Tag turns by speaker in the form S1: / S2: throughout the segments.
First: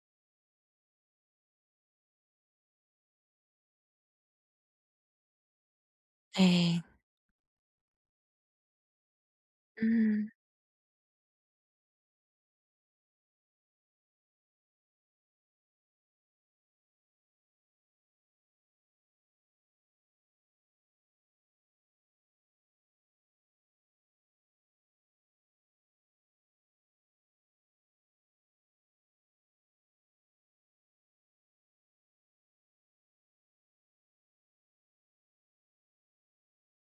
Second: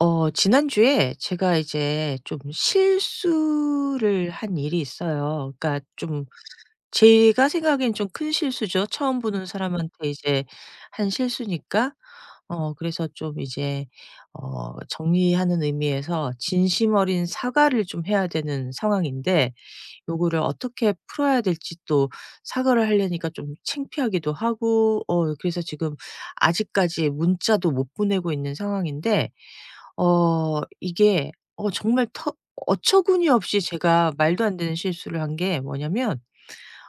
S1: 지난주에 제가 이제 좀 실수를 한 일이 있어요. 그러니까 좀
S2: 네.
S1: 제가 생각엔 좀 큰 실수죠. 처음 보는 사람한테
S2: 음.
S1: 이제 한 실수니까. 그래서 좀 이제 정리하는 의미에서 진심 어린 사과를 좀 해야 되는 상황인데 요거를 어떻게 풀어야 될지 또 사과를 하려니까 좀 창피하기도 하고 그래서 지금 아직까지 문자도 못 보내고 있는 상황인데 어 이게 어 정말 터 어처구니 없이 제가 말도 안 되는 실수를 한 게 뭐냐면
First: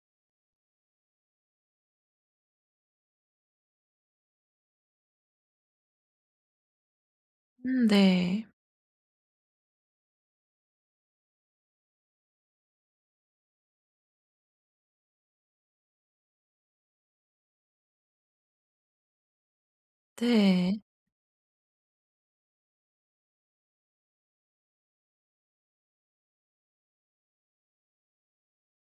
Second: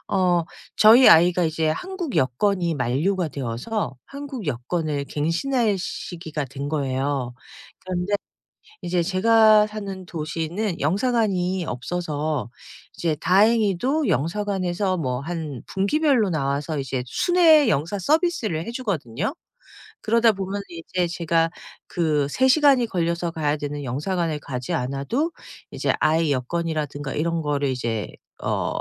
S1: 어 저희 아이가 이제 한국 여권이 만료가 되어서 한국 여권을 갱신할 시기가 된 거예요. 그런데
S2: 네.
S1: 이제 제가 사는 도시는 영사관이 없어서 이제 다행히도 영사관에서 뭐 한 분기별로 나와서 이제 순회 영사 서비스를 해 주거든요. 그러다 보면
S2: 네.
S1: 이제 제가 그 3 시간이 걸려서 가야 되는 영사관에 가지 않아도 이제 아이 여건이라든가 이런 거를 이제 어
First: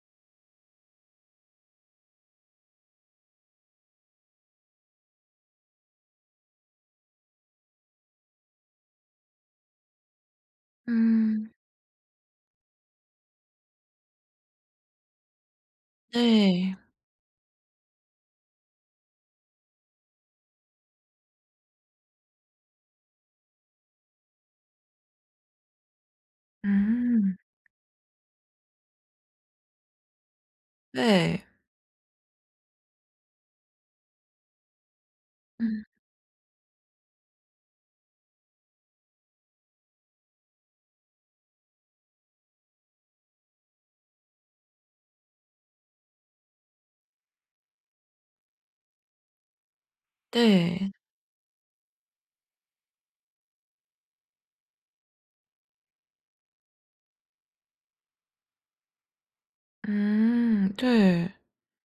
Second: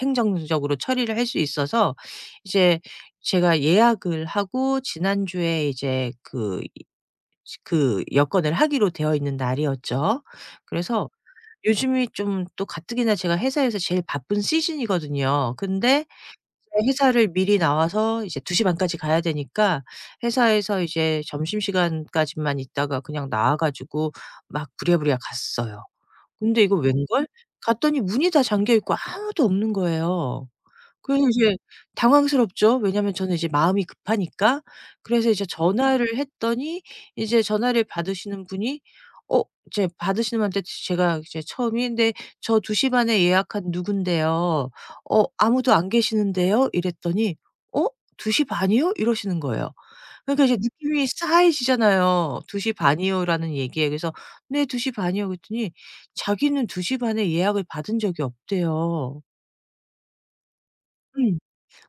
S1: 행정적으로 처리를 할 수 있어서 이제 제가 예약을 하고 지난주에 이제 그 이 그 여건을 하기로 되어 있는 날이었죠. 그래서
S2: 음
S1: 요즘이 좀 또 가뜩이나 제가 회사에서 제일 바쁜 시즌이거든요. 근데
S2: 네.
S1: 네, 회사를 미리 나와서 이제 2시 반까지 가야 되니까 회사에서 이제 점심시간까지만 있다가 그냥 나와 가지고 막 부랴부랴 갔어요. 근데 이거 웬걸?
S2: 음
S1: 갔더니 문이 다 잠겨 있고 아무도 없는 거예요. 그래서
S2: 네.
S1: 이제 당황스럽죠. 왜냐하면 저는 이제 마음이 급하니까. 그래서 이제
S2: 음
S1: 전화를 했더니 이제 전화를 받으시는 분이 어 이제 받으시는 분한테 제가 이제 처음이 "근데 저2시 반에 예약한 누군데요. 어 아무도 안 계시는데요." 이랬더니 "어 2시 반이요?" 이러시는 거예요. 그러니까 이제
S2: 네.
S1: 느낌이 싸해지잖아요. 2시 반이요."라는 얘기에. 그래서 "네 2시 반이요." 그랬더니 자기는 2시 반에 예약을 받은 적이 없대요.
S2: 네.
S1: 음.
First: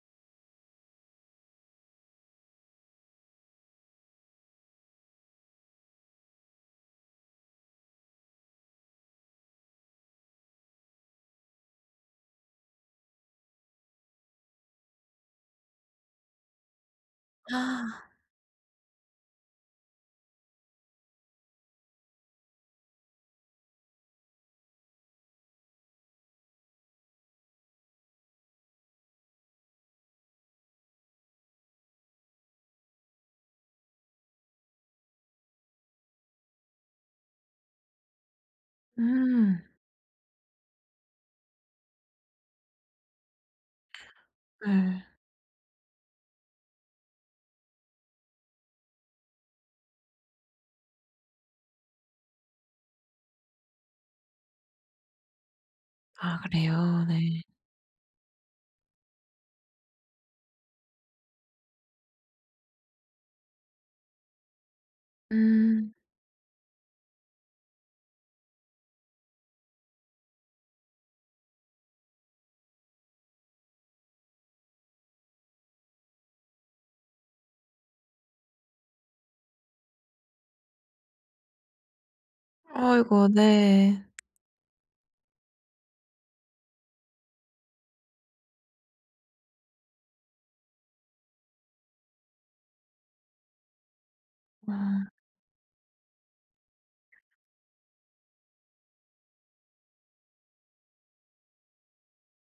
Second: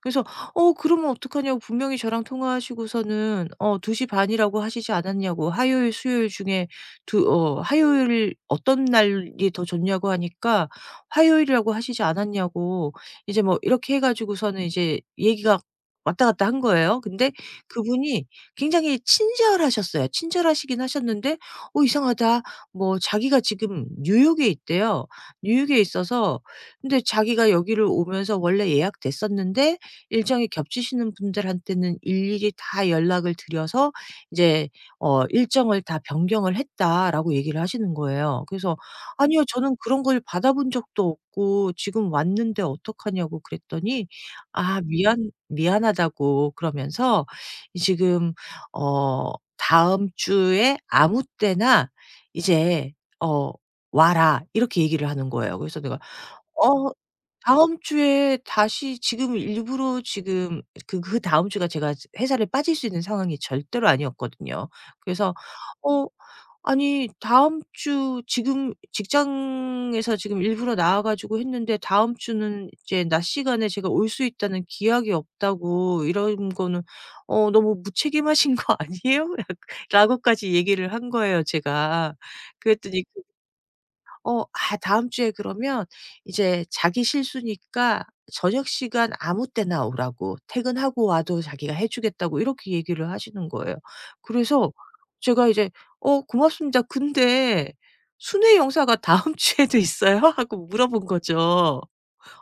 S1: 그래서 "어 그러면 어떡하냐."고 분명히 저랑 통화하시고서는 어2시 반 이라고 하시지 않았냐."고 "화요일, 수요일 중에 두 어 화요일 어떤 날이 더 좋냐."고 하니까 "화요일이라고 하시지 않았냐."고 이제 뭐 이렇게 해 가지고서는 이제 얘기가 왔다 갔다 한 거예요. 근데
S2: 아
S1: 그분이 굉장히 친절하셨어요. 친절하시긴 하셨는데 "어 이상하다." 뭐 자기가 지금 뉴욕에 있대요. 뉴욕에 있어서 근데 자기가 여기를 오면서 원래 예약됐었는데 일정이 겹치시는 분들한테는 일일이 다 연락을 드려서 이제 "일정을 다 변경을 했다."라고 얘기를 하시는 거예요. 그래서 "아니요.
S2: 음
S1: 저는 그런 걸 받아본 적도 없고 지금 왔는데 어떡하냐."고 그랬더니 "아
S2: 네.
S1: 미안하다."고 그러면서 지금 "다음 주에 아무 때나 이제 어 와라." 이렇게 얘기를 하는 거예요. 그래서 내가
S2: 아
S1: 어
S2: 그래요? 네.
S1: 다음 주에 다시 지금 일부러 지금 그 그다음 주가 제가 회사를 빠질 수 있는 상황이 절대로 아니었거든요. 그래서
S2: 음.
S1: 어 아니 다음 주 지금 직장에서 지금 일부러 나와 가지고 했는데 다음 주는 이제 낮 시간에 제가 올 수 있다는 기약이 없다고 이런 거는 "어 너무 무책임하신 거 아니에요?" 약 라고까지 얘기를 한 거예요 제가. 그랬더니
S2: 아이고 네.
S1: 아 다음 주에 그러면 이제 자기 실수니까 저녁 시간 아무 때나 오라고 퇴근하고 와도 자기가 해 주겠다고 이렇게 얘기를 하시는 거예요. 그래서
S2: 아
S1: 제가 이제 "어 고맙습니다. 근데 순회 영사가 다음 주에도 있어요?" 하고 물어본 거죠.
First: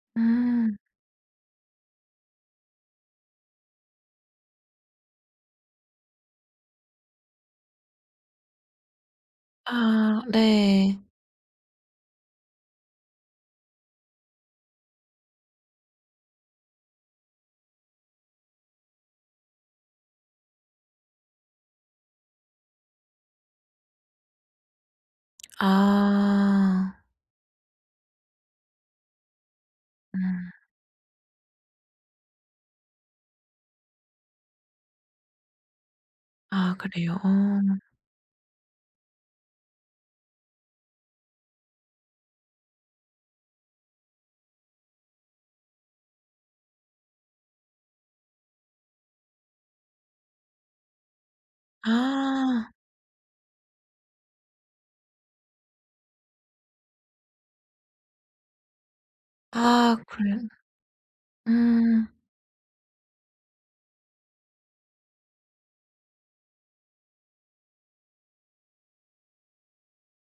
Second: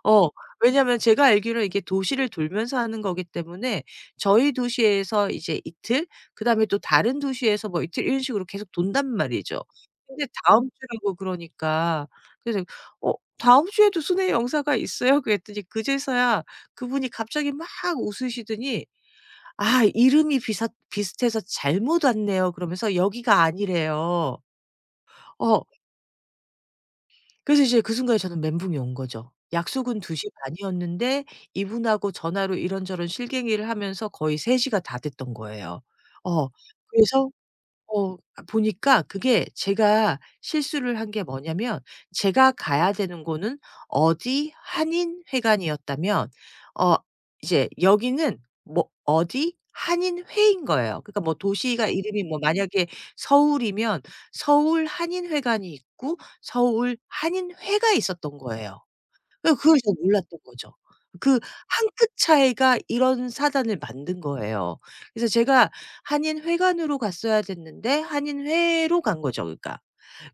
S1: 어.
S2: 음.
S1: 왜냐하면 제가 알기로는 이게 도시를 돌면서 하는 거기 때문에 저희 도시에서 이제 이틀 그다음에 또 다른 도시에서 뭐 이틀 이런 식으로 계속 돈단 말이죠.
S2: 아
S1: 근데 다음
S2: 네.
S1: 주라고 그러니까 그래서 "어 다음 주에도 순회 영사가 있어요?" 그랬더니 그제서야 그분이 갑자기 막 웃으시더니 "아 이름이 비슷해서 잘못 왔네요." 그러면서 여기가 아니래요. 어.
S2: 아.
S1: 그래서 이제 그 순간에 저는 멘붕이 온 거죠. 약속은 2시
S2: 음.
S1: 반 이었는데 이분하고 전화로 이런저런 실갱이를 하면서 거의 3 시가 다 됐던 거예요. 어
S2: 아 그래요? 어.
S1: 그래서 아 보니까 그게 제가 실수를 한 게 뭐냐면 제가 가야 되는 곳은 어디 한인회관이었다면 어 이제 여기는 뭐 어디 한인회인 거예요. 그러니까 뭐 도시가 이름이 뭐
S2: 아.
S1: 만약에 서울이면 서울 한인회관이 있고 서울 한인회가 있었던 거예요. 예, 그걸 제가
S2: 아 그래요?
S1: 몰랐던 거죠. 그 한
S2: 음.
S1: 끗 차이가 이런 사단을 만든 거예요. 그래서 제가 한인회관으로 갔어야 됐는데 한인회로 간 거죠 그러니까.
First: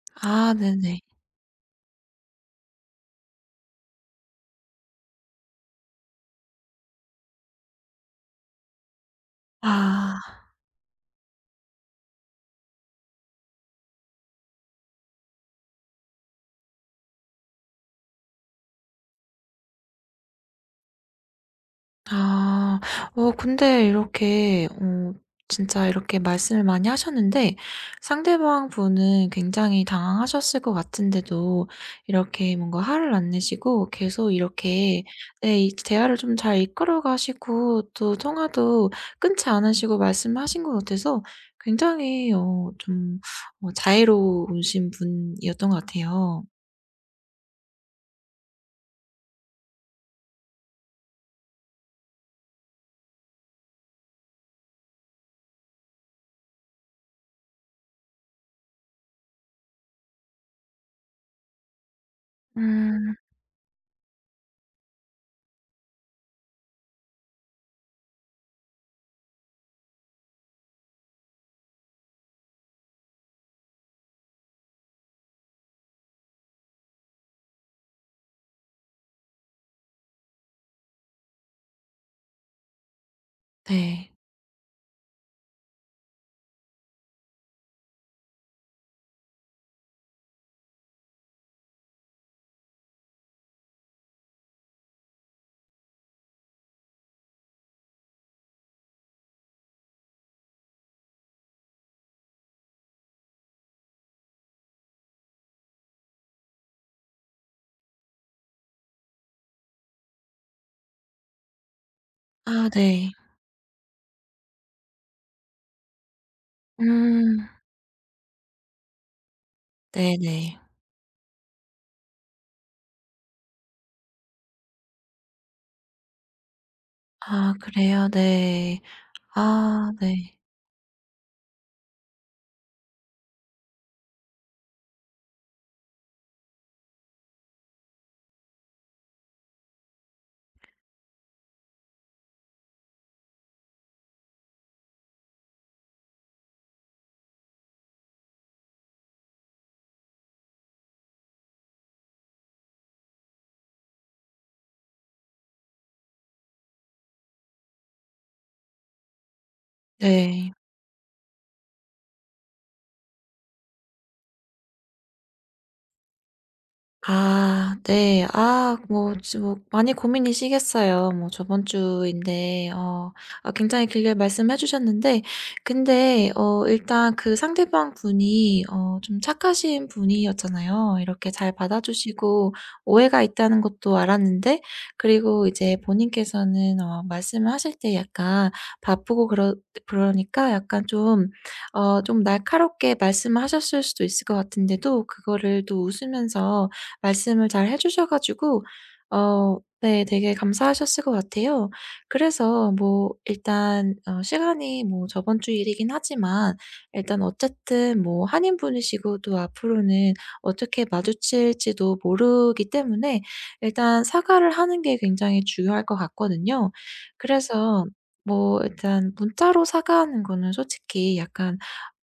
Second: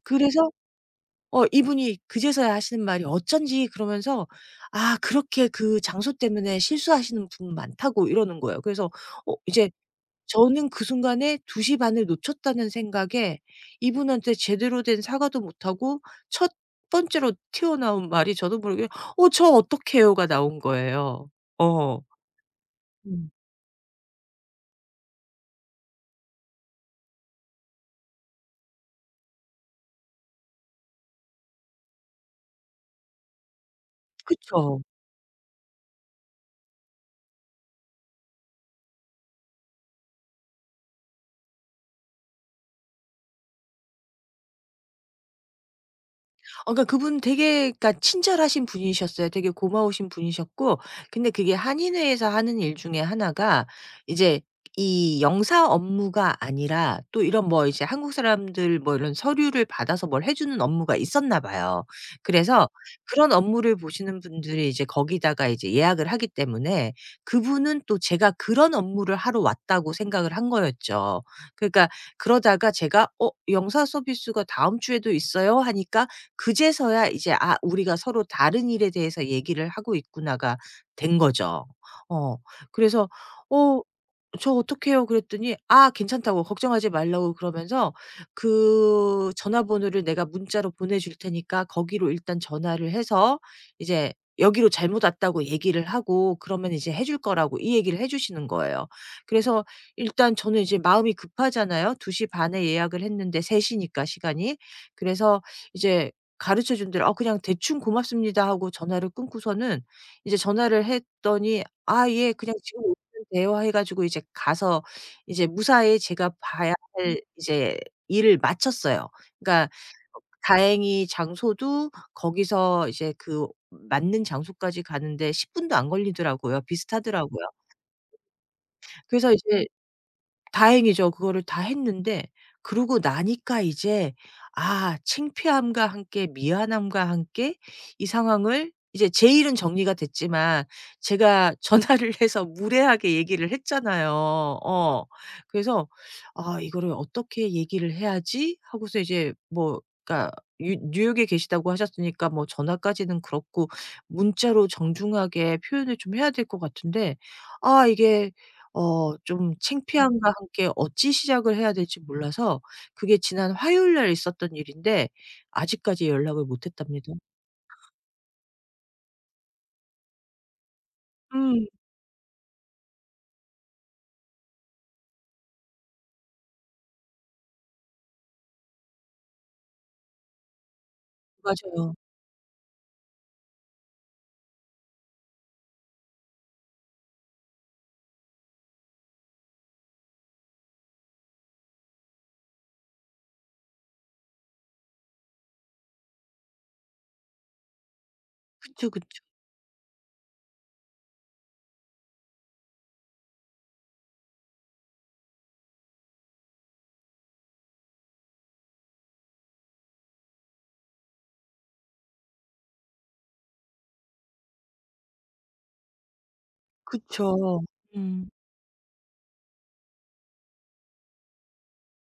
S1: 그래서
S2: 아 네네.
S1: 이분이 그제서야 하시는 말이 어쩐지 그러면서 "아 그렇게 그 장소 때문에 실수하시는 분 많다."고 이러는 거예요. 그래서 이제
S2: 아.
S1: 저는 그 순간에 2시 반을 놓쳤다는 생각에 이분한테 제대로 된 사과도 못하고 첫 번째로 튀어나온 말이 저도 모르게 "어 저 어떡해요?"가 나온 거예요. 어.
S2: 아.
S1: 음.
S2: 근데 이렇게 진짜 이렇게 말씀을 많이 하셨는데 상대방 분은 굉장히 당황하셨을 것 같은데도 이렇게 뭔가 화를 안 내시고 계속
S1: 그쵸.
S2: 이렇게, 네, 이 대화를 좀 잘 이끌어 가시고 또 통화도 끊지 않으시고 말씀하신 것 같아서 굉장히 좀 자애로우신 분이었던 것 같아요.
S1: 그러니까 그분 되게 그러니까 친절하신 분이셨어요. 되게 고마우신 분이셨고 근데 그게 한인회에서 하는 일 중에 하나가 이제 이 영사 업무가 아니라 또 이런 뭐 이제 한국 사람들 뭐 이런 서류를 받아서 뭘 해 주는 업무가 있었나 봐요. 그래서
S2: 음.
S1: 그런 업무를 보시는 분들이 이제 거기다가 이제 예약을 하기 때문에 그분은 또 제가 그런 업무를 하러 왔다고 생각을 한 거였죠. 그러니까 그러다가 제가 "어 영사 서비스가 다음 주에도 있어요." 하니까 그제서야 이제 '아 우리가 서로 다른 일에 대해서 얘기를 하고 있구나.'가 된 거죠. 어 그래서 "어
S2: 네.
S1: 저 어떡해요?" 그랬더니 "아 괜찮다."고 "걱정하지 말라."고 그러면서 "그 전화번호를 내가 문자로 보내 줄 테니까 거기로 일단 전화를 해서 이제 여기로 잘못 왔다고 얘기를 하고 그러면 이제 해줄 거라."고 이 얘기를 해 주시는 거예요. 그래서 일단 저는 이제 마음이 급하잖아요. 두 시 반에 예약을 했는데 세 시니까 시간이. 그래서 이제 가르쳐 준 대로 "아 그냥 대충 고맙습니다." 하고 전화를 끊고서는 이제 전화를 했더니 "아 예. 그냥
S2: 아
S1: 지금
S2: 네.
S1: 오시면 돼요." 해 가지고 이제 가서 이제 무사히 제가 봐야 할
S2: 음.
S1: 이제 일을 마쳤어요. 그러니까
S2: 네네.
S1: 다행히 장소도 거기서 이제 그 맞는 장소까지 가는데 10 분도 안 걸리더라고요. 비슷하더라고요.
S2: 아 그래요? 네.
S1: 그래서 이제
S2: 아 네.
S1: 다행이죠. 그거를 다 했는데 그러고 나니까 이제 아 창피함과 함께 미안함과 함께 이 상황을 이제 제 일은 정리가 됐지만 제가 전화를 해서 무례하게 얘기를 했잖아요. 어. 그래서 '아 이거를 어떻게 얘기를 해야지?' 하고서 이제 뭐 그러니까 뉴 뉴욕에 계시다고 하셨으니까 뭐 전화까지는 그렇고 문자로 정중하게 표현을 좀 해야 될 것 같은데 아 이게 좀 창피함과
S2: 네.
S1: 함께 어찌 시작을 해야 될지 몰라서 그게 지난 화요일 날 있었던 일인데 아직까지 연락을 못 했답니다.
S2: 아 네. 아 뭐 지 뭐 많이 고민이시겠어요. 뭐 저번
S1: 음,
S2: 주인데. 아 굉장히 길게 말씀해 주셨는데, 근데 일단 그 상대방 분이 좀 착하신 분이었잖아요. 이렇게 잘 받아
S1: 맞아요.
S2: 주시고 오해가 있다는 것도 알았는데, 그리고 이제 본인께서는 말씀을 하실 때 약간 바쁘고 그러니까 약간 좀, 좀 날카롭게 말씀을 하셨을 수도 있을 것 같은데도 그거를 또 웃으면서 말씀을 잘 해 주셔 가지고
S1: 그쵸, 그쵸.
S2: 네, 되게 감사하셨을 것 같아요. 그래서 뭐 일단 시간이 뭐 저번 주 일이긴 하지만 일단 어쨌든 뭐 한인분이시고 또 앞으로는 어떻게 마주칠지도 모르기 때문에 일단 사과를 하는 게 굉장히 중요할 것 같거든요.
S1: 그쵸.
S2: 그래서
S1: 음.
S2: 뭐 일단 문자로 사과하는 거는 솔직히 약간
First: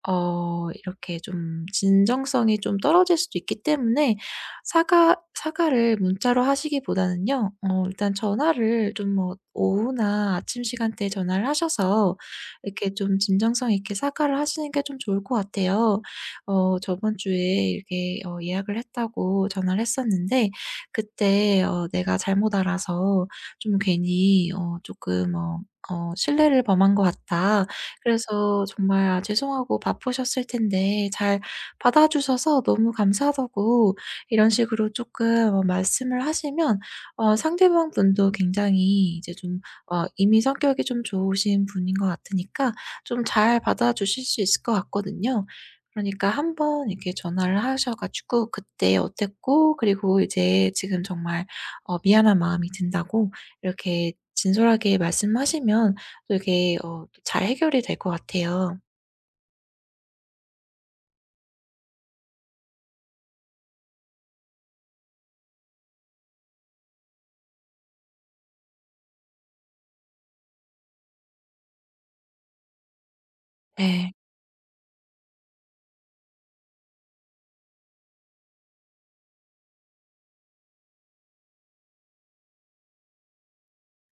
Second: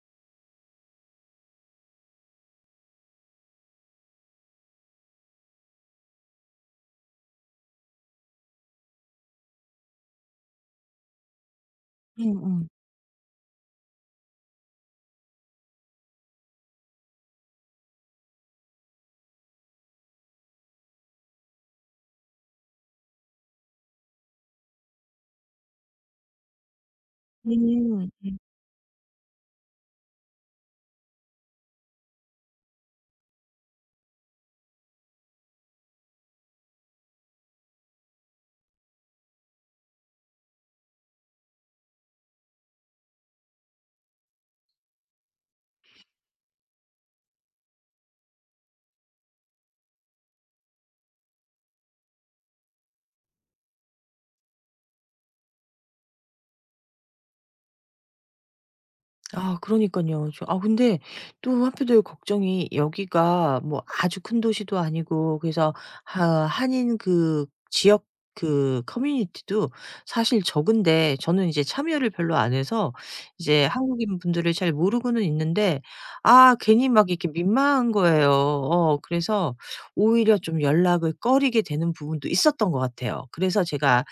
S2: 이렇게 좀 진정성이 좀 떨어질 수도 있기 때문에, 사과를 문자로 하시기보다는요. 일단 전화를 좀 뭐 오후나 아침 시간대에 전화를 하셔서
S1: 음음.
S2: 이렇게 좀 진정성 있게 사과를 하시는 게 좀 좋을 것 같아요. "저번 주에 이렇게 예약을 했다고 전화를 했었는데 그때 내가 잘못 알아서 좀 괜히 어금끔어 어 실례를 범한 것 같다.
S1: 음.
S2: 그래서 정말 아 죄송하고 바쁘셨을 텐데 잘 받아 주셔서 너무 감사하다고." 이런 식으로 조금 말씀을 하시면 상대방 분도 굉장히 이제 좀, 이미 성격이 좀 좋으신 분인 것 같으니까 좀 잘 받아주실 수 있을 것 같거든요. 그러니까 한번 이렇게 전화를 하셔 가지고 그때 어땠고 그리고 이제 지금 정말 미안한 마음이 든다고 이렇게 진솔하게 말씀하시면 또 이게 잘 해결이 될 것 같아요.
S1: 아 그러니까요 저 아 근데 또 한편으로 걱정이 여기가 뭐 아주 큰 도시도 아니고 그래서 하 한인 그 지역 그 커뮤니티도 사실 적은데 저는 이제 참여를 별로 안 해서 이제
S2: 네.
S1: 한국인 분들을 잘 모르고는 있는데 아 괜히 막 이렇게 민망한 거예요. 그래서 오히려 좀 연락을 꺼리게 되는 부분도 있었던 것 같아요. 그래서 제가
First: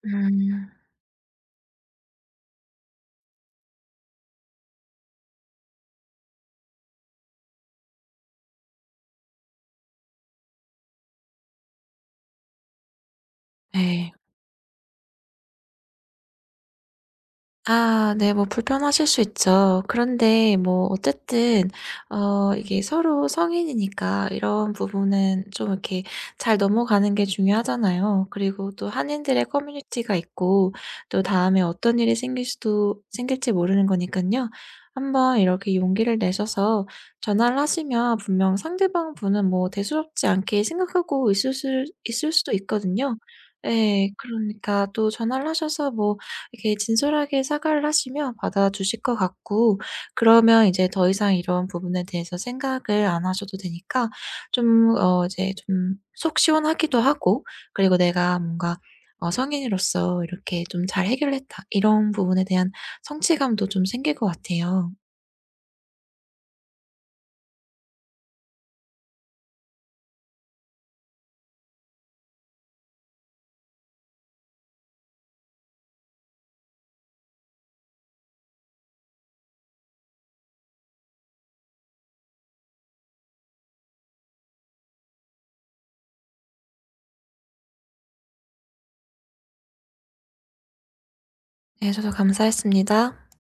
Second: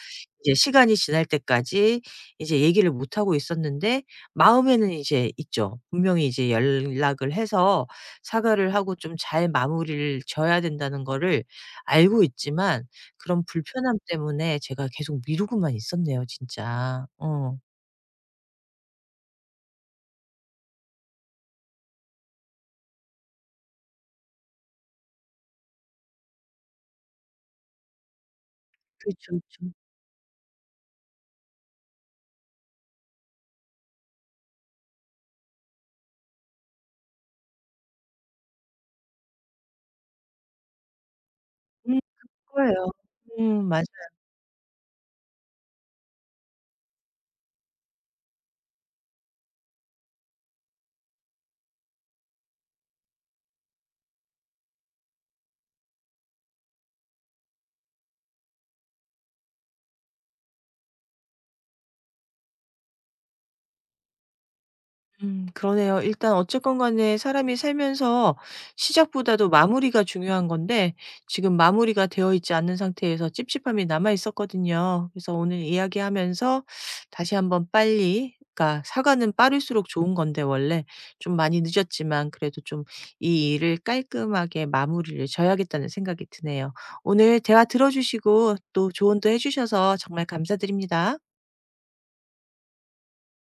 S1: 이제
S2: 음.
S1: 시간이 지날 때까지 이제 얘기를 못 하고 있었는데 마음에는 이제 있죠. 분명히 이제 연락을 해서 사과를 하고 좀 잘 마무리를 져야 된다는 거를 알고 있지만 그런 불편함
S2: 네.
S1: 때문에 제가 계속 미루고만 있었네요 진짜. 어.
S2: 아 네. 뭐 불편하실 수 있죠. 그런데 뭐 어쨌든 이게 서로 성인이니까 이런 부분은 좀 이렇게 잘 넘어가는 게 중요하잖아요. 그리고 또
S1: 그렇죠,
S2: 한인들의
S1: 그렇죠.
S2: 커뮤니티가 있고 또 다음에 어떤 일이 생길 수도 생길지 모르는 거니까요. 한번 이렇게 용기를 내셔서 전화를 하시면 분명 상대방 분은 뭐 대수롭지 않게 생각하고
S1: 음.
S2: 있을 수도
S1: 거예요.
S2: 있거든요.
S1: 음, 맞아요.
S2: 네, 그러니까 또 전화를 하셔서 뭐 이렇게 진솔하게 사과를 하시면 받아주실 것 같고, 그러면 이제 더 이상 이런 부분에 대해서 생각을 안 하셔도 되니까 좀, 이제 좀 속 시원하기도 하고, 그리고 '내가 뭔가 성인으로서 이렇게 좀 잘 해결했다.' 이런 부분에 대한 성취감도 좀 생길 것 같아요.
S1: 음, 그러네요. 일단 어쨌건 간에 사람이 살면서 시작보다도 마무리가 중요한 건데 지금 마무리가 되어 있지 않는 상태에서 찝찝함이 남아 있었거든요. 그래서 오늘 이야기하면서 다시 한번 빨리 그러니까 사과는 빠를수록 좋은 건데 원래 좀 많이 늦었지만 그래도 좀 이 일을 깔끔하게 마무리를 져야겠다는 생각이 드네요. 오늘 대화 들어 주시고 또 조언도 해 주셔서 정말 감사드립니다.
S2: 네. 저도 감사했습니다.